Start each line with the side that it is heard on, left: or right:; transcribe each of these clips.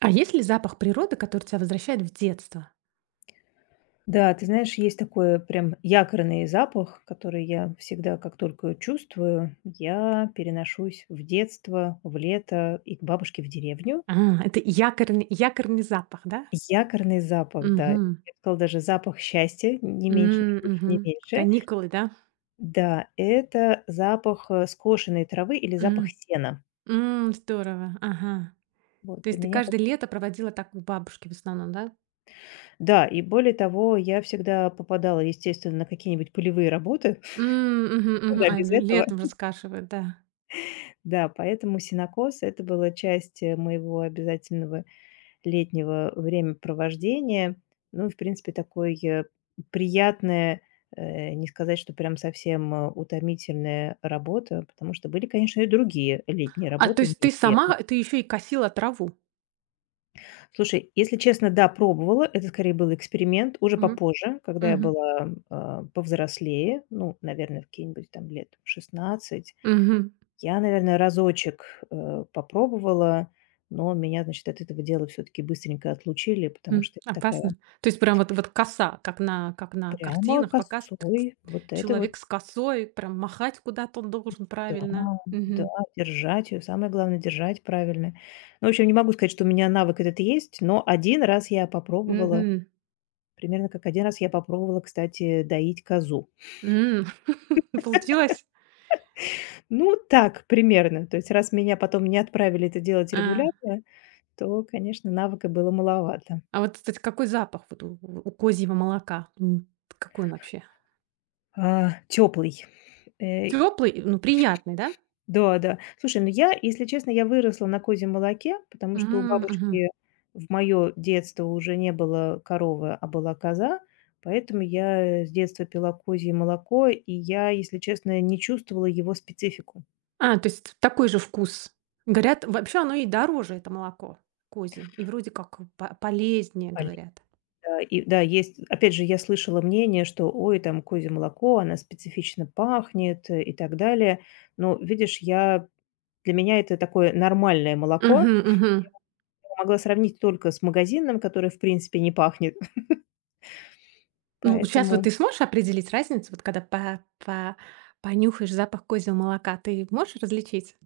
right: А есть ли запах природы, который тебя возвращает в детство?
left: Да, ты знаешь, есть такой прям якорный запах, который я всегда, как только чувствую, я переношусь в детство, в лето и к бабушке в деревню.
right: А, это якорный запах, да?
left: Якорный запах, да. Я
right: Угу.
left: бы сказала, даже запах счастья, не меньше, не
right: М,
left: больше,
right: мгм.
left: не меньше.
right: Каникулы, да?
left: Да, это запах скошенной травы или запах
right: М,
left: сена.
right: здорово, ага.
left: Вот,
right: То
left: для
right: есть ты
left: меня это.
right: каждое лето проводила так у бабушки в основном, да?
left: Да, и более того, я всегда попадала, естественно, на какие-нибудь полевые работы.
right: М, мгм, мгм.
left: Куда
right: А,
left: без этого?
right: летом раскашивают, да.
left: Да, поэтому сенокос- это была часть, моего обязательного летнего времяпровождения. Ну и, в принципе, такое, приятное, не сказать, что прям совсем, утомительная работа, потому что были, конечно, и другие летние
right: А, то
left: работы
right: есть
left: менее приятные.
right: ты еще и косила траву?
left: Слушай, если честно, да, пробовала. Это скорее был эксперимент уже
right: Мгм,
left: попозже, когда я
right: мгм,
left: была, повзрослее, ну, наверное, в какие-нибудь там лет 16.
right: мгм.
left: Я, наверное, разочек, попробовала, но меня, значит, от этого дела все таки быстренько отлучили, потому что это
right: Опасно.
left: такая
right: То есть прям вот коса, как на
left: прямо
right: картинах показывают, кс
left: косой. Вот это вот
right: человек с косой, прям махать куда-то он должен
left: да,
right: правильно.
left: да,
right: Мгм.
left: держать ее, самое главное- держать правильно. Ну, в общем, не могу сказать, что у меня навык этот есть, но один раз я попробовала,
right: Мгм.
left: примерно как один раз я попробовала, кстати, доить козу.
right: М. Получилось?
left: Ну, так примерно. То есть раз меня потом не отправили это делать
right: А.
left: регулярно, то, конечно, навыка было маловато.
right: А вот, кстати, какой запах вот у козьего молока? Какой он вообще?
left: Теплый.
right: Теплый, ну, приятный, да?
left: Да, да. Слушай, ну я, если честно, я выросла на козьем молоке, потому что у
right: М, мгм.
left: бабушки в моё детство уже не было коровы, а была коза, поэтому я с детства пила козье молоко, и я, если честно, не чувствовала его специфику.
right: А, то есть такой же вкус. Говорят, вообще оно и дороже, это молоко козье, и вроде как по полезнее,
left: Али
right: говорят.
left: да, и да, есть опять же, я слышала мнение, что: "Ой, там козье молоко, оно специфично пахнет", и так далее. Но видишь, я для меня это такое нормальное молоко.
right: Мгм, мгм.
left: Я его могла сравнить только с магазинным, который в принципе не пахнет.
right: Ну, сейчас вот
left: Поэтому
right: ты сможешь определить разницу, вот когда по понюхаешь запах козьего молока, ты можешь различить?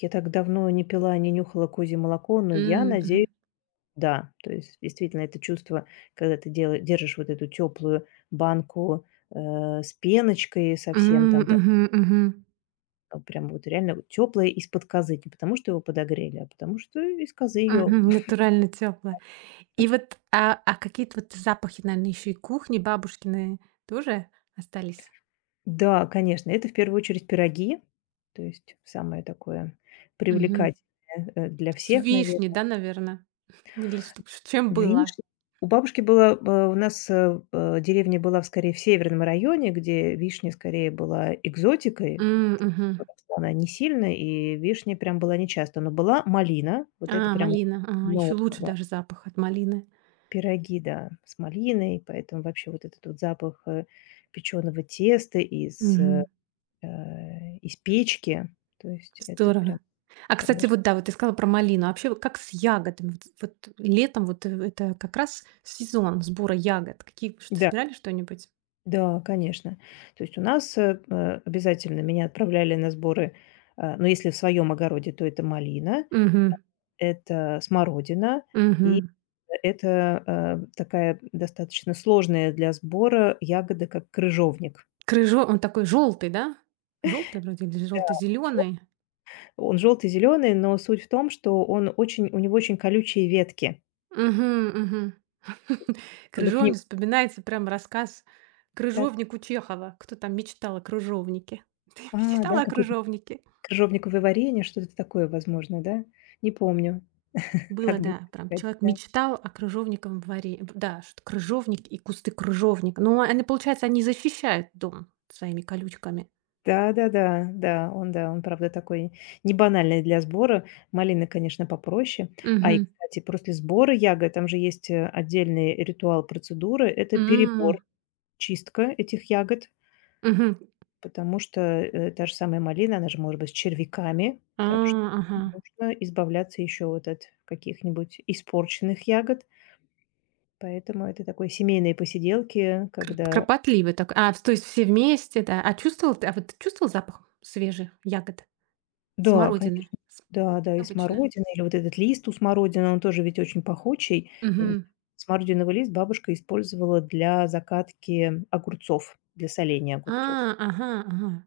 left: я так давно не пила, не нюхала козье молоко, но я
right: М,
left: надеюсь,
right: мгм.
left: да. То есть действительно это чувство, когда ты дела держишь вот эту теплую банку, э, с пеночкой совсем
right: М,
left: там, да,
right: мгм, мгм.
left: ну, прям вот реально теплое из-под козы. Не потому что его подогрели, а потому что из козы ее.
right: Мгм, натурально тёплое. И вот, а какие-то вот запахи, наверное, еще и кухни бабушкины тоже остались?
left: Да, конечно, это в первую очередь пироги. То есть самое такое
right: Мгм.
left: привлекательное, для
right: С
left: всех, наверное.
right: вишней, да, наверное, или что с чем
left: Видишь,
right: было?
left: у бабушки у нас, деревня была скорее в северном районе, где вишня скорее была экзотикой,
right: М, мгм.
left: потому что она не сильная и вишня прям была нечасто, но была малина, вот это
right: А,
left: прям
right: малина. Еще
left: ново,
right: лучше
left: да.
right: даже запах от малины.
left: Пироги, да, с малиной, поэтому вообще вот этот вот запах, печеного теста из печки, то есть это прям,
right: Здорово. А, кстати,
left: конечно.
right: вот да, вот ты сказала про малину. А вообще, вот как с ягодами? Вот летом вот, это как раз сезон сбора ягод.
left: Да.
right: Собирали что-нибудь?
left: Да, конечно. То есть у нас, обязательно меня отправляли на сборы, ну, если в своем огороде, то это малина,
right: Угу,
left: это смородина, и
right: угу.
left: это, такая достаточно сложная для сбора ягода, как крыжовник.
right: Крыжо он такой желтый, да? Желтый вроде или
left: Да, жел
right: желто-зеленый?
left: он желтый-зеленый, но суть в том, что он очень у него очень колючие ветки.
right: Угу, угу.
left: То есть, чтобы к ним
right: Крыжовник вспоминается прям рассказ
left: так.
right: "Крыжовник" у Чехова. Кто там мечтал о крыжовнике? Ты
left: А, да,
right: мечтала о
left: какое-то
right: крыжовнике?
left: крыжовниковое варенье, что-то такое, возможно, да? Не помню.
right: Было,
left: Надо будет
right: да, прям
left: поискать,
right: человек
left: да.
right: мечтал о крыжовниковом дворе. Да, что крыжовник и кусты крыжовника. Но они, получается, они защищают дом своими колючками.
left: Да-да-да, да, да, да, он, правда, такой не банальный для сбора. Малина, конечно, попроще. А и,
right: Мгм.
left: кстати, после сбора ягод там же есть, отдельный ритуал, процедуры. Это перебор,
right: М,
left: чистка этих ягод,
right: мгм.
left: потому что, та же самая малина, она же может быть с червяками,
right: А,
left: так что
right: ага.
left: нужно избавляться еще вот от каких-нибудь испорченных ягод. Поэтому это такой семейные посиделки, когда.
right: Кропотливый так. А, то есть все вместе, да. А вот ты чувствовал запах свежих ягод?
left: Да,
right: Смородины.
left: конечно. Да, да, и
right: Обычно.
left: смородина, или вот этот лист у смородины, он тоже ведь очень пахучий. И н
right: Мгм.
left: смородиновый лист бабушка использовала для закатки огурцов, для соления
right: А,
left: огурцов.
right: ага, ага.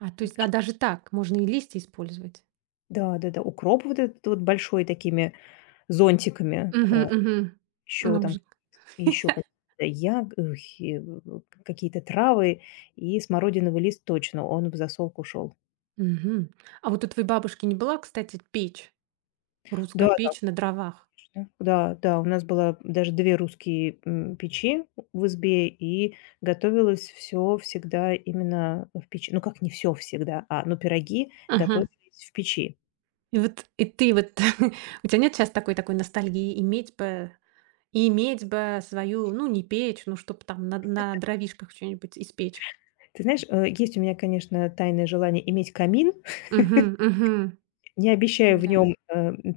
right: А то есть,
left: Так
right: а
left: что
right: даже так можно и листья использовать.
left: да-да-да, укроп вот этот вот большой такими зонтиками,
right: Угу, угу.
left: еще там, еще какие-то яг эх, и в какие-то травы, и смородиновый лист точно, он в засолку шел.
right: Мгм. А вот у твоей бабушки не была, кстати, печь? Русская
left: Да-да.
right: печь на дровах?
left: Точно. Да, да, у нас было даже две русские печи в избе, и готовилось все всегда именно в печи. Ну, как не все всегда, но пироги
right: Ага.
left: готовились в печи.
right: И вот и ты вот у тебя нет сейчас такой ностальгии иметь бы свою, ну, не печь, ну, чтобы там на дровишках что-нибудь испечь?
left: Ты знаешь, есть у меня, конечно, тайное желание иметь камин.
right: Мгм, мгм.
left: Не обещаю в
right: Да.
left: нем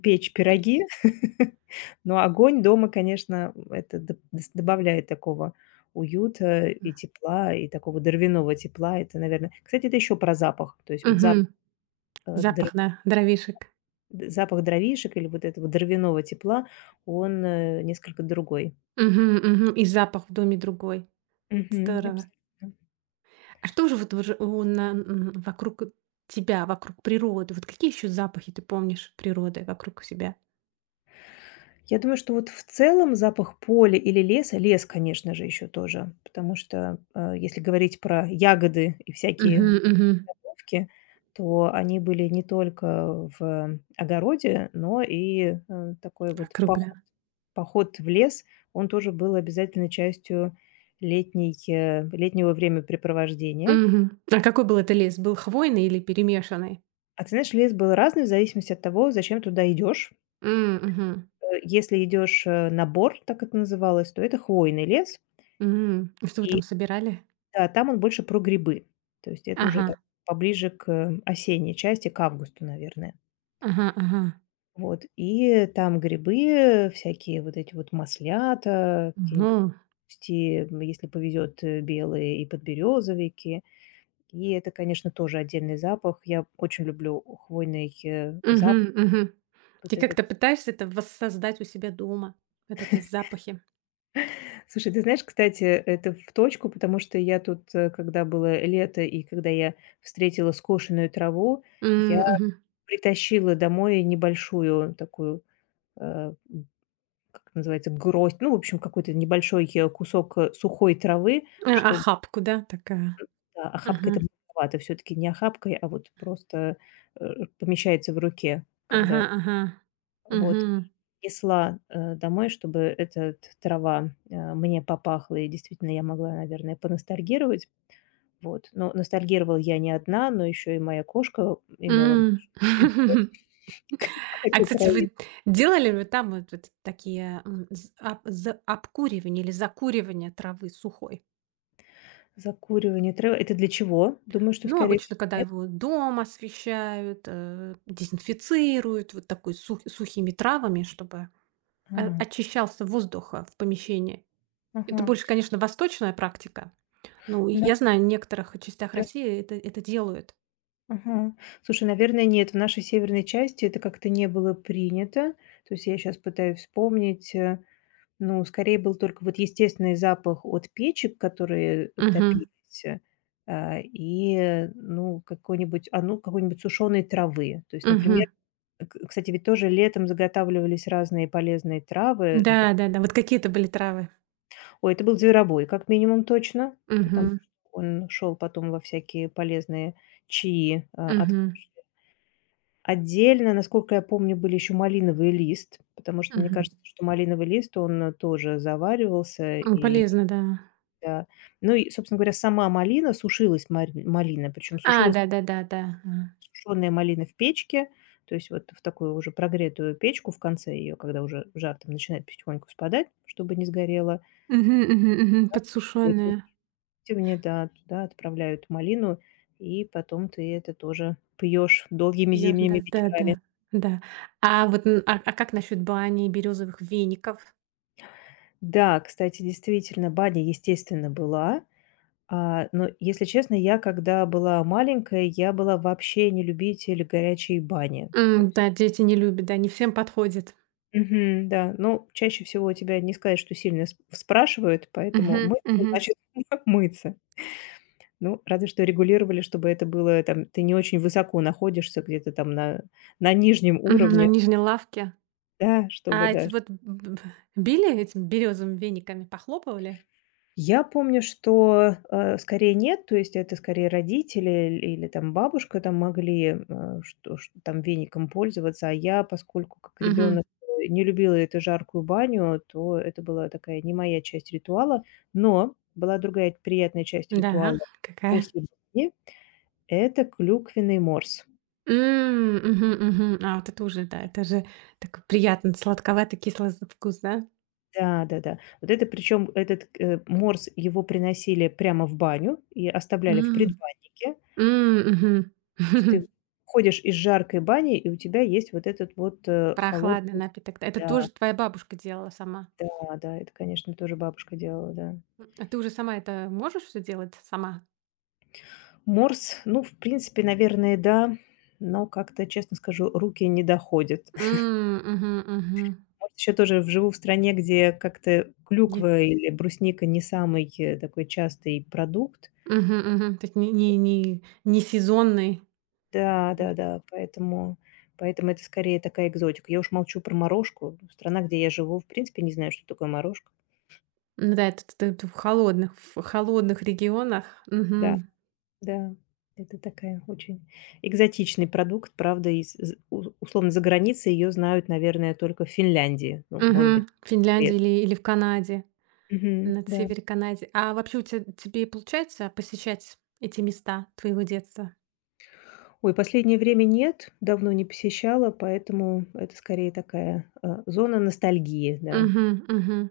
left: печь
right: Пе
left: пироги, но огонь дома, конечно, это д дс добавляет такого уюта и тепла, и такого дровяного тепла. Это, наверное. Кстати, это еще про запах. То есть вот
right: Мгм.
left: запах, э,
right: Запах, да, дровишек.
left: Д запах дровишек или вот этого дровяного тепла, он, несколько другой.
right: Мгм, мгм. И запах в доме другой.
left: Мгм.
right: Здорово.
left: Абсолютно.
right: А что же вот вж у на м, вокруг тебя, вокруг природы? Вот какие еще запахи ты помнишь природы вокруг себя?
left: Я думаю, что вот в целом запах поля или леса, лес, конечно же, еще тоже, потому что, если говорить про ягоды и
right: Мгм,
left: всякие
right: мгм.
left: травки, то они были не только в огороде, но и, такой вот
right: Вокруг, да.
left: поход в лес, он тоже был обязательной частью летнего времяпрепровождения.
right: Мгм. А какой был это лес? Был хвойный или перемешанный?
left: А ты знаешь, лес был разный в зависимости от того, зачем туда идешь.
right: М, мгм,
left: Если идешь на бор, так это называлось, то это хвойный лес,
right: м. И что вы там
left: и
right: собирали?
left: да, там он больше про грибы. То есть это уже
right: Ага,
left: так поближе к осенней части, к августу, наверное.
right: ага, ага.
left: Вот. И там грибы, всякие вот эти вот маслята, какие-нибудь,
right: Ну.
left: если повезет, белые и подберезовики. И это, конечно, тоже отдельный запах. Я очень люблю хвойный запах,
right: Мгм, мгм. Ты
left: вот
right: как-то
left: этот.
right: пытаешься это воссоздать у себя дома, вот эти запахи?
left: Слушай, ты знаешь, кстати, это в точку, потому что я тут, когда было лето и когда я встретила скошенную траву,
right: М,
left: я
right: мгм.
left: притащила домой небольшую такую, э, м, как это называется, гроздь, ну, в общем, какой-то небольшой кусок сухой травы,
right: А,
left: чтобы
right: охапку, да, такая?
left: да, охапка
right: Ага,
left: это маловато, все-таки не охапкой, а вот просто э, помещается в руке,
right: ага,
left: когда
right: ага.
left: вот
right: Мгм.
left: несла домой, чтобы эта трава мне попахла, и действительно я могла, наверное, поностальгировать. Вот. Но ностальгировала я не одна, но еще и моя кошка имела
right: М.
left: большой интерес к
right: А,
left: этой
right: кстати,
left: траве.
right: вы делали ли там вот такие, з ап за обкуривание или закуривание травы сухой?
left: Закуривание травы- это для чего? Думаю, что,
right: Ну,
left: скорее
right: обычно,
left: всего,
right: когда
left: нет?
right: его дом освещают, дезинфицируют вот такой сухими травами, чтобы,
left: А,
right: очищался воздух, в помещении. Это
left: ага.
right: больше, конечно, восточная практика. Ну, и я
left: Наверно.
right: знаю, в некоторых частях России это делают.
left: Ага. Слушай, наверное, нет. В нашей северной части это как-то не было принято. То есть я сейчас пытаюсь вспомнить, ну, скорее был только вот естественный запах от печек, которые
right: Мгм,
left: топились, ну, ну, какой-нибудь сушеной травы. То есть, например.
right: мгм.
left: К кстати, ведь тоже летом заготавливались разные полезные травы. Напри
right: Да-да-да, вот какие то были травы?
left: Ой, это был зверобой, как минимум, точно, потому
right: Мгм,
left: что он шел потом во всякие полезные чаи, а, от
right: мгм.
left: Отдельно, насколько я помню, были еще малиновый лист, потому что мне кажется, что малиновый лист, он, тоже заваривался и,
right: Полезно, да.
left: да. Ну и, собственно говоря, сама малина, сушилась марь малина, причем
right: А,
left: сушилась.
right: да-да-да-да. А.
left: Тушеные малины в печке, то есть вот в такую уже прогретую печку, в конце ее, когда уже жар там начинает потихоньку спадать, чтобы не сгорело.
right: Пьешь,
left: Вот в Да, туда отправляют малину, и потом ты это тоже пьешь долгими
right: да,
left: зимними
right: да-да,
left: вечерами.
right: да. Да. А вот, н а как насчет бани и березовых веников?
left: Да, кстати, действительно, баня, естественно, была. А, но, если честно, я, когда была маленькая, я была вообще не любитель горячей бани. То
right: М, да, дети не любят, да, не всем подходит.
left: Мгм, да. Ну, чаще всего у тебя не сказать, что сильно с спрашивают, поэтому
right: Мгм,
left: мыться
right: мгм,
left: значит мыться. Ну, разве что регулировали, чтобы это было там, ты не очень высоко находишься где-то там на нижнем
right: мгм. На
left: уровне,
right: нижней лавке.
left: да, чтобы,
right: А
left: да.
right: эти вот б б били этими березовыми вениками, похлопывали?
left: Я помню, что, скорее нет, то есть это скорее родители или там бабушка там могли, что там веником пользоваться, а я, поскольку как
right: Мгм.
left: ребенок не любила эту жаркую баню, то это была такая не моя часть ритуала. Но была другая приятная часть ритуала
right: Да, какая?
left: после бани- это клюквенный морс.
right: М, мгм, мгм. А, вот это уже, да, это же такой приятный сладковатый кислый вкус, да?
left: Да-да-да. Вот это причем этот, морс, его приносили прямо в баню и оставляли в
right: М.
left: предбаннике.
right: М, мгм.
left: Есть ты ходишь из жаркой бани, и у тебя есть вот этот вот,
right: Прохладный
left: холодный.
right: напиток. Да. Это
left: Да,
right: тоже твоя бабушка делала сама?
left: да, да, это, конечно, тоже бабушка делала, да.
right: А ты уже сама это можешь все делать сама?
left: Морс, ну, в принципе, наверное, да, но как-то, честно скажу, руки не доходят.
right: М, мгм, мгм.
left: Может, еще тоже живу в стране, где как-то
right: Нет.
left: клюква или брусника не самый, такой частый продукт.
right: Мгм, мгм. То есть не сезонный.
left: Да,
right: Н
left: да-да, поэтому это скорее такая экзотика. Я уж молчу про морожку. Страна, где я живу, в принципе, не знаю, что такое морожка.
right: ну да, это т ты в холодных регионах.
left: Да.
right: Мгм.
left: Да, это такая очень экзотичный продукт, правда, из з у условно, за границей ее знают, наверное, только в Финляндии, ну, может быть,
right: Мгм. В Финляндии
left: Шве
right: или в Канаде,
left: Мгм,
right: на
left: да.
right: севере Канады. А вообще у тебя тебе получается посещать эти места твоего детства?
left: Ой, последнее время нет, давно не посещала, поэтому это скорее такая, зона ностальгии, да.
right: Угу, мгм.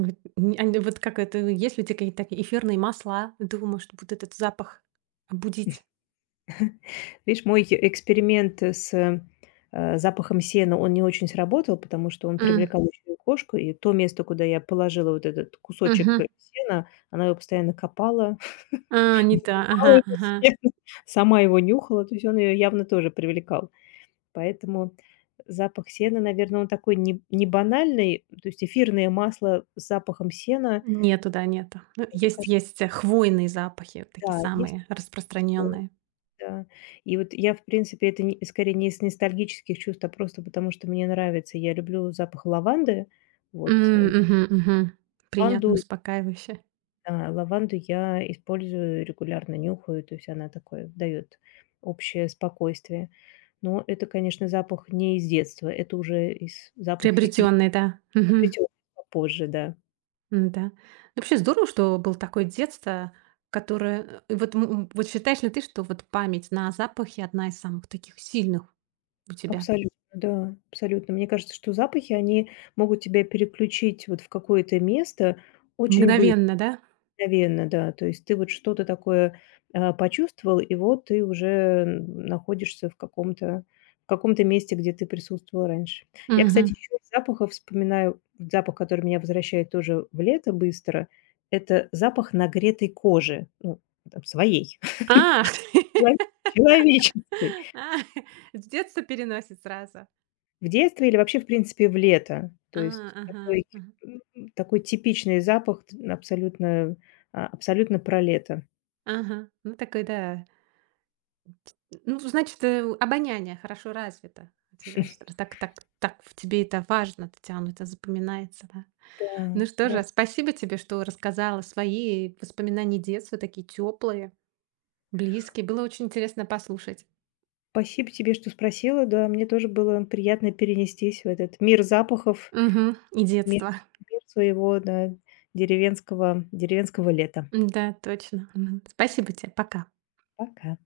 right: Вот нь ань вот как это, ну, есть ли у тя какие-то такие эфирные масла? Думаю, может, будет этот запах будить.
left: Видишь, мой эксперимент с, запахом сена, он не очень сработал, потому что он
right: М,
left: привлекал очень кошку, и то место, куда я положила вот этот кусочек
right: мгм.
left: сена, она его постоянно копала.
right: А, не то. Ага,
left: Заливала это
right: ага.
left: всем, сама его нюхала, то есть он ее явно тоже привлекал. Поэтому запах сена, наверное, он такой не банальный, то есть эфирное масло с запахом сена,
right: Нету, да, нету. Ну,
left: мне
right: есть
left: кажется,
right: есть, хвойные запахи, вот такие
left: да, есть
right: самые
left: такое,
right: распространенные.
left: да. И вот я, в принципе, это не скорее не из ностальгических чувств, а просто потому, что мне нравится. Я люблю запах лаванды. Вот
right: М, мгм, мгм.
left: лаванду
right: Приятно, успокаивающе.
left: А, лаванду я использую, регулярно нюхаю, то есть она такое дает общее спокойствие. Но это, конечно, запах не из детства, это уже из запахи из
right: Приобретенные, да. Мгм.
left: приобретённые попозже, да.
right: М-да. Вообще здорово, что было такое детство, которое, вот считаешь ли ты, что вот память на запахи одна из самых таких сильных у тебя?
left: Абсолютно, да, абсолютно. Мне кажется, что запахи, они могут тебя переключить вот в какое-то место очень быстро.
right: Мгновенно, да?
left: Мгновенно, да. То есть ты вот что-то такое, почувствовал, и вот ты уже находишься в каком-то месте, где ты присутствовал раньше. Я, кстати,
right: Мгм.
left: еще из запахов вспоминаю запах, который меня возвращает тоже в лето быстро. Это запах нагретой кожи, ну, там, своей,
right: А,
left: чело человеческой.
right: А, с детства переносит сразу.
left: В детстве или вообще, в принципе, в лето. То
right: А,
left: есть
right: ага,
left: такой,
right: ага,
left: такой типичный запах, абсолютно про лето.
right: ага. Ну, такой, да. Ну, значит, обоняние хорошо развито у тебя. Так в тебе это важно, Татьяна, это запоминается, да.
left: Да,
right: Ну что
left: да.
right: же, спасибо тебе, что рассказала свои воспоминания детства, такие теплые, близкие. Было очень интересно послушать.
left: Спасибо тебе, что спросила. Да, мне тоже было приятно перенестись в этот мир запахов,
right: Мгм. И
left: мир,
right: детство.
left: мир своего, да, деревенского, деревенского лета.
right: Да, точно. Мгм. Спасибо тебе. Пока.
left: Пока.